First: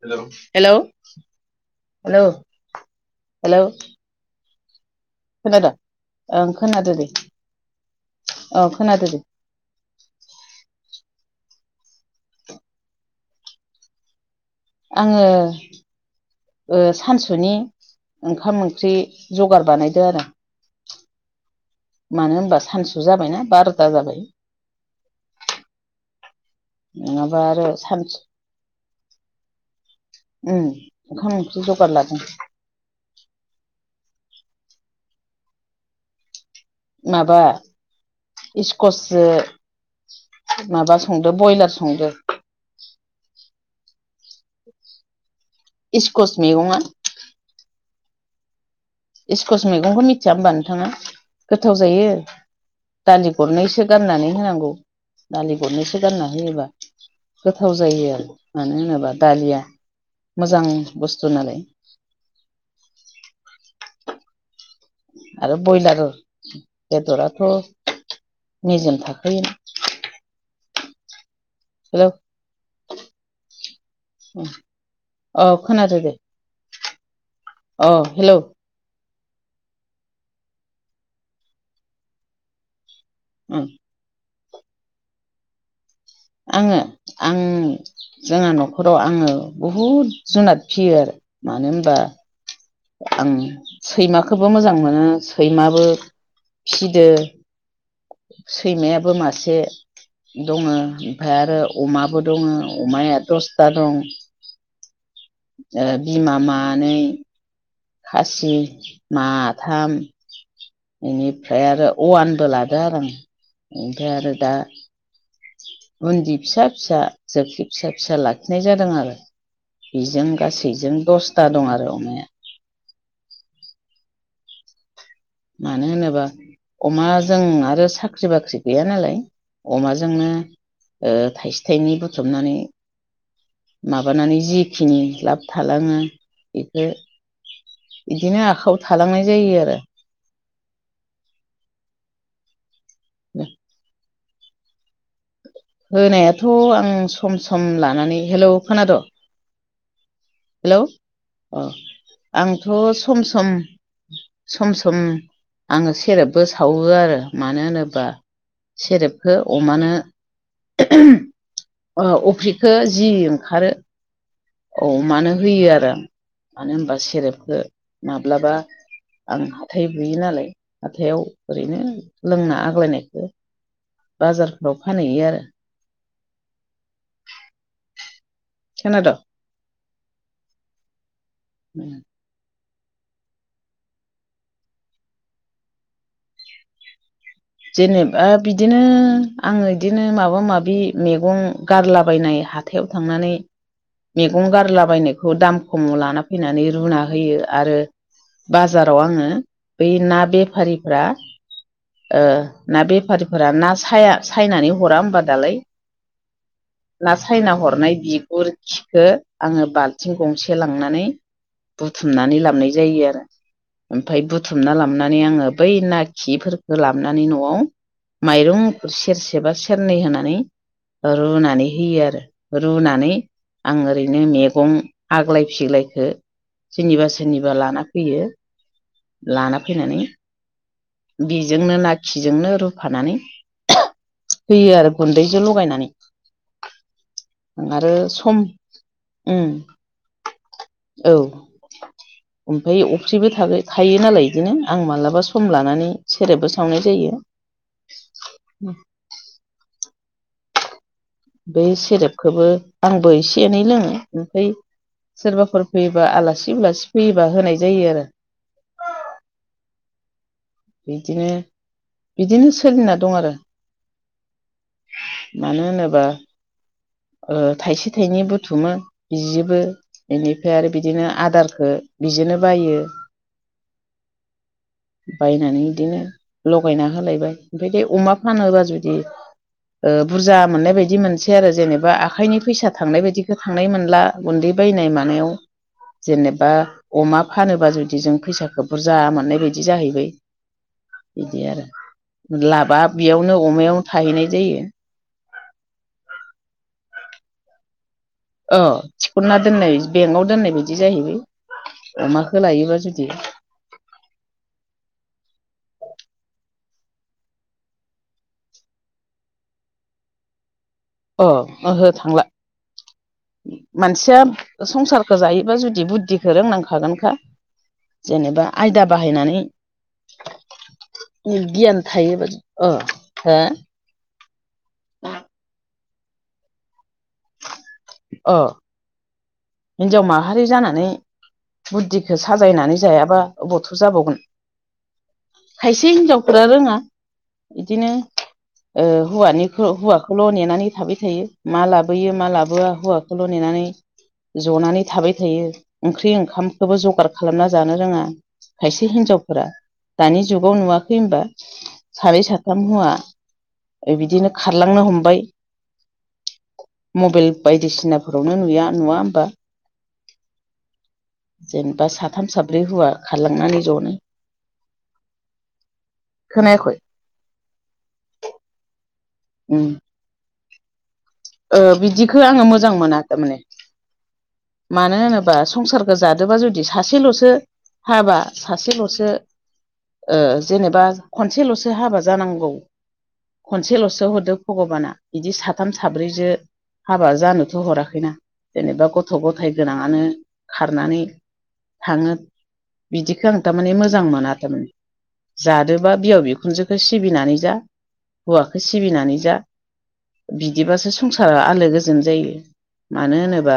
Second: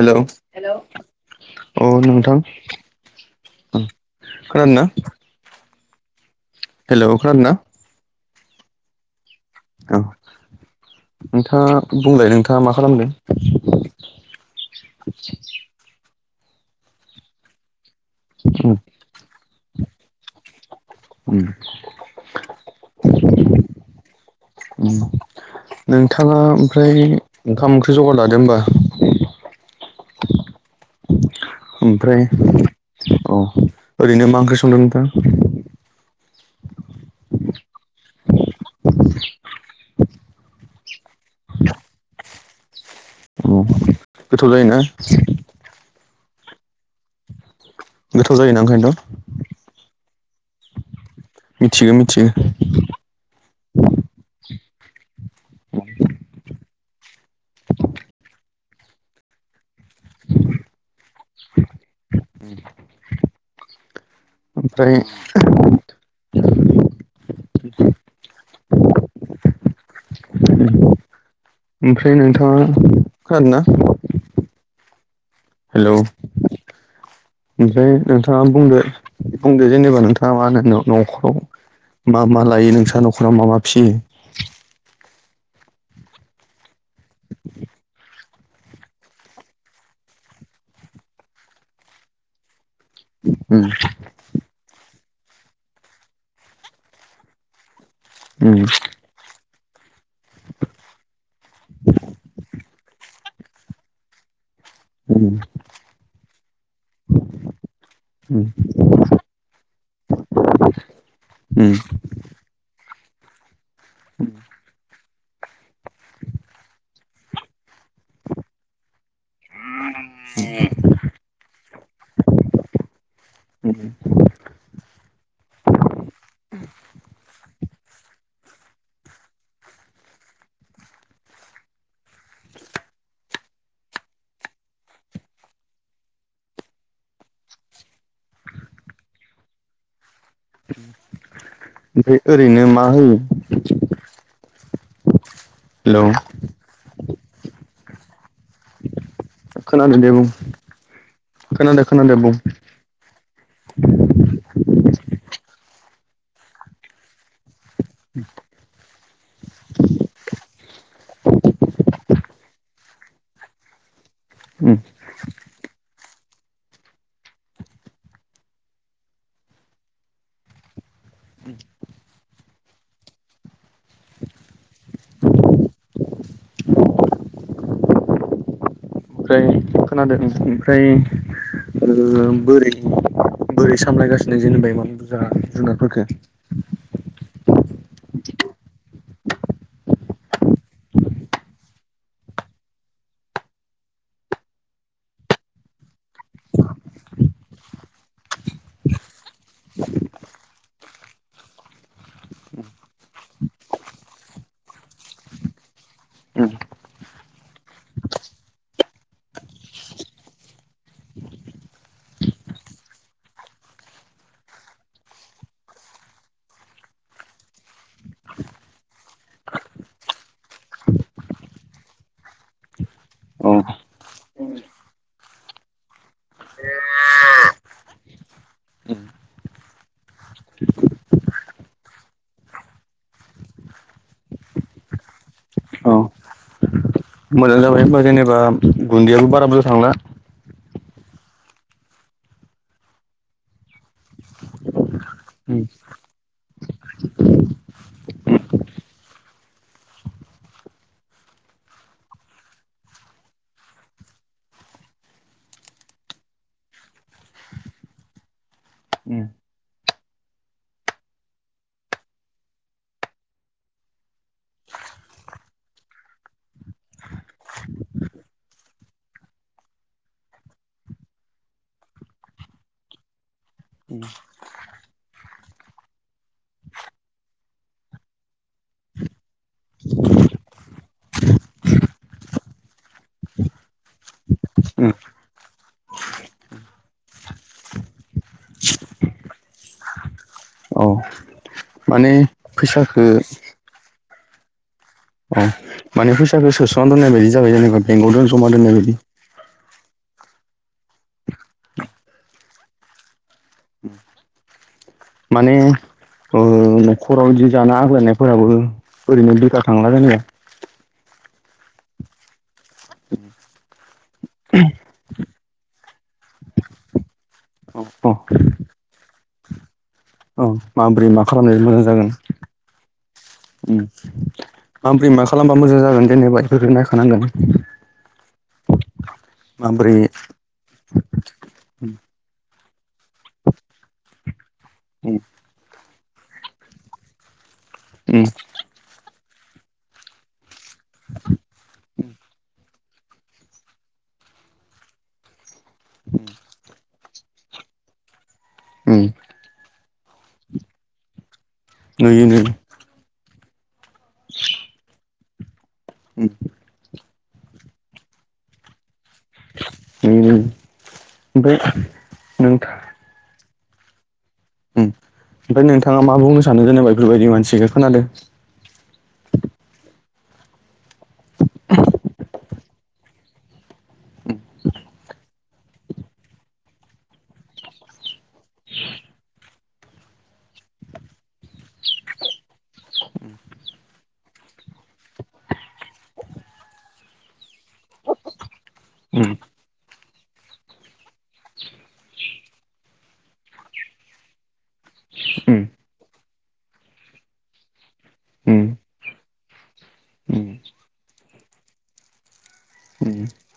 हेल' hello hello [unintelligible] अ hello नोंथां hello खोनादोंना? खोनादों ओं खोनादो दे खोनादों ना ओ खोनादो दे औ नोंथाङा बुंलाय नोंथाङा मा खालामदों? आङो ओ सानसुनि ओंखाम उम ओंख्रि जगार बानायदो आरो उम मानो होनबा सानसु जाबायना बार'था जाबाय उम नोंथाङा ओमफ्राय नङाबा आरो ओंखाम ओंख्रि जगार सानसु लादो होमबा उम ओंखाम ओंख्रि ज ओमफ्राय अ ओरैनो मा ओंख्रि संदों नोंथां माबा इस्कस सो माबा संदो बयलार संदो औ गोथाव जायोना? इस्कस मैगंआ गोथाव जायो ना ओखायनोथ' इस्कस मैगंखौ मिथिया होमबा नोंथाङा गोथाव मिथिगो जायो। मिथियो दालि गरनैसो गारनानै होनांगौ दालि गरनैसो गानना होयोबा गोथाव जायो आरो मानो होनोबा दालिया मोजां बुस्थु नालाय [inaudible] ओमफ्राय आरो बयलार बेदराथ' मेजेम थाखायो उम हेलौ ओमफ्राय नोंथांङा खोनादोंना? अ हेल' खोनादो दे अ ओमफाय हेलौ नोंथाङा बुंदो बुंदो जेनेबा नोंथाङा मा होनो न'खराव मा मा लायो नोंस्रा न'खराव मा मा फियो? आङो आं जोंहा न'खराव आङो बुहुद जुनाद फियो आरो मानो होनबा आं उम सैमखोबो मोजां मोनो सैमाबो फिदो उम सैमायाबो मासे दंङो ओमफ्राय आरो अमाबो दंङो अमाया दसथा दं। उम ओ बिमा मानै उम खासि माथाम बेनिफ्राय उम आरो अवानबो ला ङो आरों ओमफ्राय आरो दा बुन्दि फिसा फिसा जोख्लि फिसा फिसा लाखिनाय जादों आरो। इजों गासैजों दसथा दं आरो अमाया। हुहुम मानो होनोबा अमाजों आरो साख्रि बाख्रि गैया नालाय अमाजोंनो ओ थाइसे थाइनै बुथुमनानै माबानानै जिखिनि लाब थालांङो बेखो इदिनो आखाइायाव थालांनाय जायो आरो। ओमफाय ओरैनो मा होयो? हेलौ होनायाथ' आं सम सम लानानै हेलौ खोनाद'? खोनादों दे बुं खोनादो खोनादो बुं थ' सम सम सम सम आंङो सेरेबबो सावो आरो। मानो होनोब्ला सेरेबखौ अमानो अ अफ्रिखौ जि ओंखारो उम अमानो होयो आरो मानो होनबा सेरेपखौ माब्लाबा आं हाथाय बुयो नालाय हाथायाव ओरैनो लोंना आग्लायनायखो बाजारफोराव फानहैयो आरो। खोना दो? ओमफ्राय खोनादों ओं ओमफ्राय ओ बोरि बोरि सामलायगासिनो जेनेबाय इमान बुरजा जुनारफोरखो जेनेबा बिदिनो आंङो इदिनो माबा माबि मैगं गारलाबायनाय हाथ थायाव थांनानै मैगं गारलाबायनायखौ दाम खम लाना फैनानै रुना होयो आरो बाजाराव आंङो बै ना बेफारिफ्रा ओ ना बेफारिफोरा ना साया सायनानै हरा होमबा दालाय उम ना सायना हरनाय बिगुर खिखौ आंङो बाल्थिं गंसे लांनानै बुथुमनानै लाबनाय जायो आरो। ओमफाय बुथुमना लाबनानै आंङो बै ना खिफोर होलाबनानै न'आव माइरं सेरसे बा सेरनै होनानै रुनानै होयो आरो रुनानै उम आं ओरैनो मैगं आग्लाय फिग्लायखो सोरनिबा सोरनिबा लाना फैयो लाना फैनानै बिजोंनो ना खिजोंनो रुफानानै होयो आरो गुन्दैजों अ लगायनानै औ मोजां आं जाबाय आरो हा सम जेनेबा गुन्दैयाबो उम बारा बुरजा थांला औ ओमफ्राय अफ्रिबो थागोन थायो नालाय बिदिनो आं मालाबा सम लानानै सेरेबबो सावनाय जायो बे सेरेपखौबो आंबो एसे एनै लोंङो ओमफ्राय सोरबाफोर फैयोबा आलासि उलासि फैयोबा होनाय जायो आरो। उम बिदिनो बिदिनो सोलिना दं आरो। मानो होनोबा ओ थाइसे थाइनै बुथुमो जियोबो इनिफ्राय आरो बिदिनो आदारखौ बिजोंनो बायो। उम बायनानै इदिनो लगायना होलायबाय ओमफाय बे अमा फानोबा जुदि ओ बुरजा मोननाय बायदि मोनसै आरो जेनेबा आखाइनि फैसा थांनाय बायदिखो थांनाय मोनला गुन्दै उम बायनाय मानायाव जेनेबा अमा फानोबा जुदि जों फैसाखो बुरजा मोननाय बाय दि जाहैबाय औ बिदि माने आरो लाबा फैसाखो बेयावनो अमायाव थाहैनाय जायो। अ माने फैसाखौ सोस'ना दोननाय बायदि जाबाय जेनेबा बेंकआव दोन जमा ओ दोननाय बायदि थिखनना दोननाय बेंकआव दोननाय बायदि जाहैबाय अमाखौ लायोबा जुदि माने ओ न'खराव बिदि जाना आग्लायनायफोराबो ओरैनो लखााखांला जानाया [unintelligible] अ ओहो थांला मानसिया संसारखो जायोबा जुदि बुद्धिखौ रोंनांखागोनखा जेनेबा आयदा बाहायनानै ओ माबोरै मा खालामनाय गियान मोजां जागोन? थायोबा अ हो उम आमफ्राय मा खालामबा मोजां जागोन जेनेबा इफोरखौ नायखानांगोन। अ माबोरै हिन्जाव माहारि जानानै बुद्धिखो साजायनानै जायाबा अबावथ' जाबावगोन। उम खायसे हिनजावफोरा रोंङा बिदिनो उम ओ हौवानिखौ हौवाखौल' नेनानै थाबाय थायो मा लाबोयो मा लाबोआ हौवा खौल' नेनानै जनानै थाबाय थायो ओंख्रि ओंखामखौबो जगार खालामना जानो रोंङा। खायसे उम हिनजावफोरा दानि जुगाव नुवाखै होनबा? सानै नुयो नुयो साथाम हुवा बिदिनो खारलांनो हमबाय। [inaudible] मबाइल बायदिसिनाफोरावनो नुया नुवा होमबा? नुयो नुयो जेनेबा साथाम साब्रै हौवा खारलांनानै जनो उम ओमफ्राय नोंथांङा मा बुंनो सानो खोनायाखै जेनेबा इफोरबायदि मानसिखो खोनादो उम ओ बिदिखो आंङो मोजां मोना थारमाने। मानो होनोबा संसार जादोबा जुदि सासेल'सो हाबा सासेल'सो ओ जेनेबा खनसेल'सो हाबा जानांगौ खनसेल'सो हरदो भगबाना बिदि साथाम साब्रैजो हाबा जानोथ' हराखैना जेनेबा गथ' उम गथाय गोनाङानो खारनानै थाङो बिदिखो आं थारमाने मोजां मोना थारमाने। उम जादोबा बिहाव बिखुनजोखौ सिबिनानै जा उम हौवाखौ सिबिनानै जा उम बिदिबासो संसारा आलो गोजोन जायो। मानो होनोबा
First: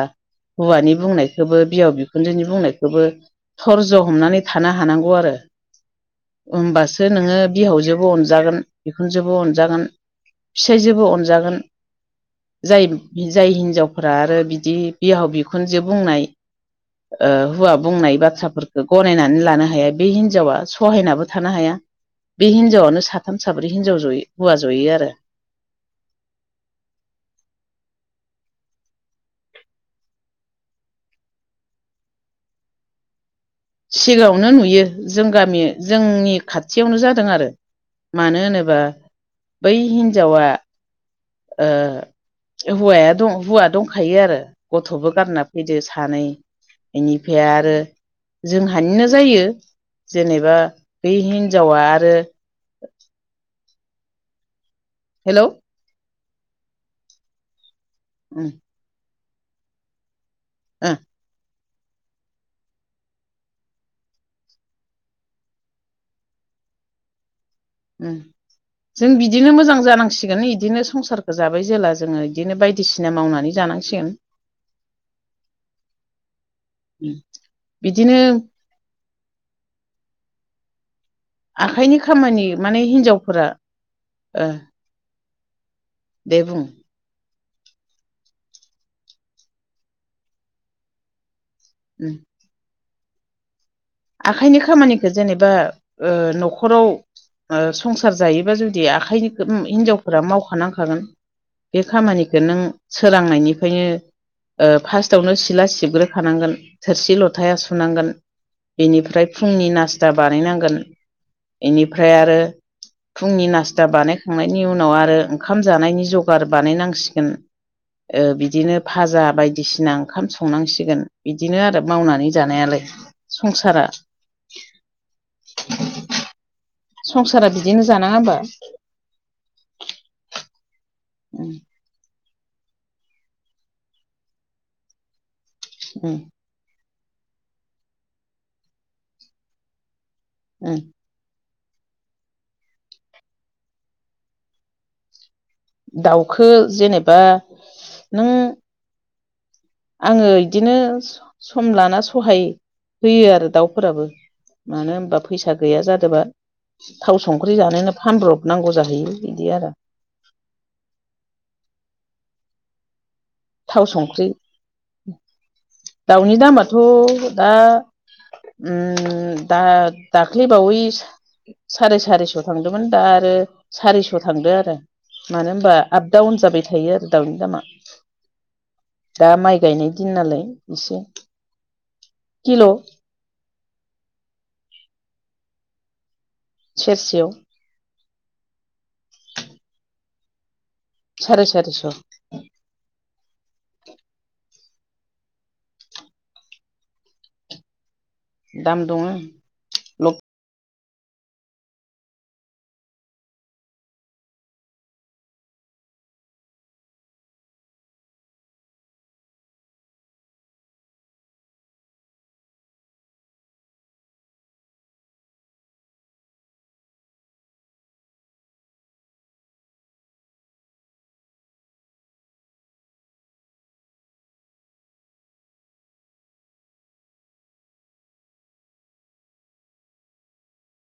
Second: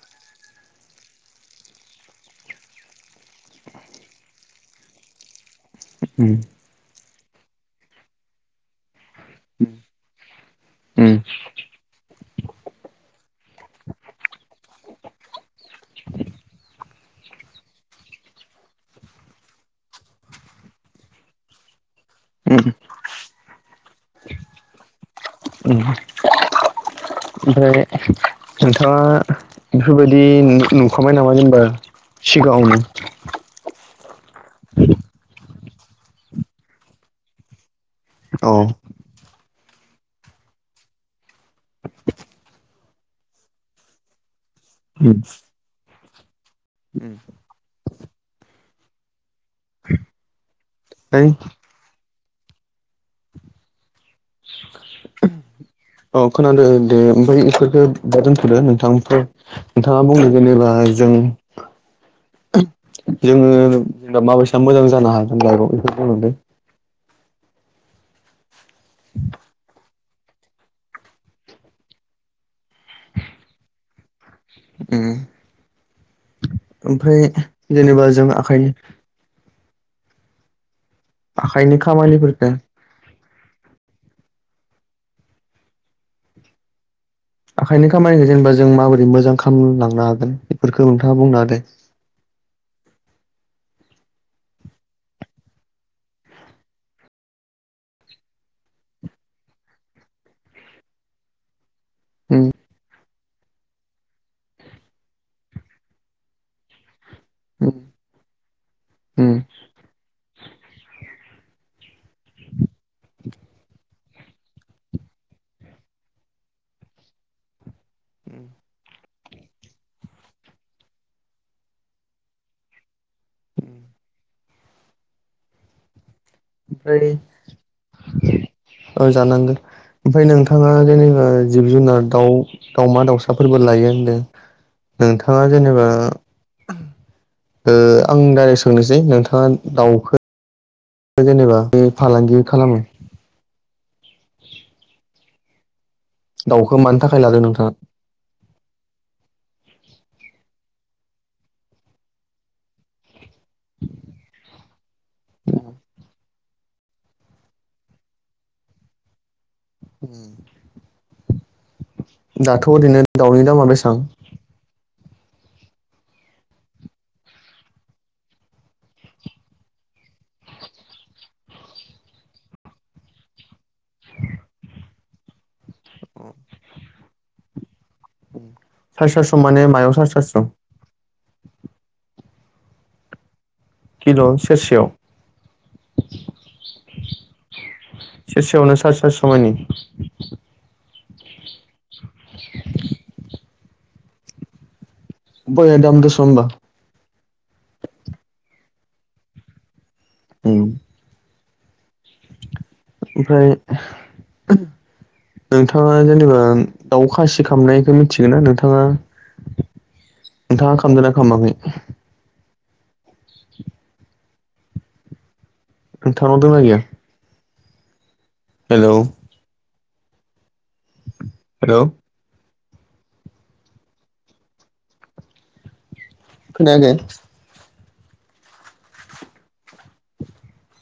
हौवानि बुंनायखौबो बिहाव बिखुनजोनि बुंनायखौबो धर्ज हमनानै थानो हानांगौ आरो उम ओमबासो नोङो बिहावजोबो अनजागोन बिखुनजोबो अनजागोन फिसाइजोंबो अनजागोन जाय जाय हिनजावफोरा आरो इदि बिहाव बिखुनजो बुंनाय ओ हौवा बुंनाय बाथ्राफोरखौ गनायनानै लानो हाया बे हिनजावा सहायनाबो थानो हाया। बे उम हिनजावनो साथाम साब्रै हिनजाव जयो हौवा जयो आरो। उम ओमफ्राय नोंथांङा बेफोरबायदि नु-नुखाबाय नामा जेनेबा सिगांङावनो? सिगांङावनो नुयो जों गामि जोंनि खाथियावनो जादों आरो। मानो औ होनोबा बै हिन्जावा ओ हौवाया दं हौवा दंखायो आरो गथ'बो गारना बिदि सानै ओमफ्राय बेनिफाय आरो जोंहानिनो जायो जेनेबा बे हिन्जावा आरो हेलौ औ खोनादो दे ओमफाय इफोरखो दा उम दोनथ'दो नोंथां नोंथाङा बुं जेनेबा ओ जों जोङो जेनेबा माबायसा मोजां जानो हागोन लाइफ आव बेखौ बुंलांदो उम जों बिदिनो मोजां जानांसिगोन इदिनो संसारखौ जाबाय जेला जोङो इदिनो बायदिसिना मावनानै जानांसिगोन। ओम ओमफ्राय जेनेबा बिदिनो जों आखाइनि आखाइनि खामानि माने हिन्जावफोरा ओ दे बुं आखाइनि खामानिखौ जेनेबा जों माबोरै मोजां खालामलांनो हागोन बेफोरखौ नोंथाङा बुंना हो दे उम आखाइनि खामानिखो जेनेबा ओ न'खराव ओ संसार जायोबा जुदि आखाइनि खो उम हिनजावफोरा मावखानांखागोन बे उम खामानिखो नों सोरांनायनिफ्रायनो फार्स्टावनो सिला सिबग्रोखानांगोन। थोरसि लथाया उम सुनांगोन। इनिफ्राय फुंनि नास्ता बानायनांगोन इनिफ्राय आरो फुंनि नास्टा बानायखांनायनि उनाव आरो ओंखाम जानायनि जगार बानायनांसिगोन ओ उम बिदिनो भाजा बायदिसिना ओंखाम संनांसिगोन बिदिनो आरो मावनानै जानायालाय। संसारा संसारा बिदिनो जानाङा ओमबा औ जानांगोन ओमफ्राय नोंथाङा जेनेबा उम जिब जुनार दाउ दाउमा दाउसाफोरबो लायो होनदों नोंथाङा जेनेबा उम ओ आं डाइरेक सोंनोसै नोंथाङा दाउखो उम जेनेबा बे फालांगि खालाम दाउखो दाउखौ मानि जेनेबा थाखाय लादों नोंथाङा नों आङो इदिनो सम लाना सहाय होयो आरो दाउफोराबो मानो होनबा फैसा गैया जादोबा थाव संख्रि जानोनो फानब्रब नांगौ जाहैयो बिदि आरो उम दाथ' ओरैनो दाउनि दामा थाव बेसेबां संख्रि दाउनि दामाथ' दा उम दा दाख्लै बावैसो साराय सारिस' थांदोंमोन दा आरो सारिस' थांदो आरो मानो होमबा आप दाउन जाबाय थायो आरो दाउनि दामा साराय दा सारिस' माइ माने गायनाय मायाव दिन साराय नालाय सारिस' एसे हेल' किल' सेरसेआव सेरसेयाव सेरसेयावनो सारि सारिस मानि सारि सारि स' [unintelligible] बया दाम दसं ओमबा दाम दङो ओम ओमफ्राय नोंथांआ जेनोबा दाउ खासि खामनायखौ मिथिगोन ना नोंथांआ [unintelligible] नोंथांआ खामदो ना खामाखै नोंथांनाव दंना गैया हेलौ हेलौ नो गे [unintelligible] [inaudible]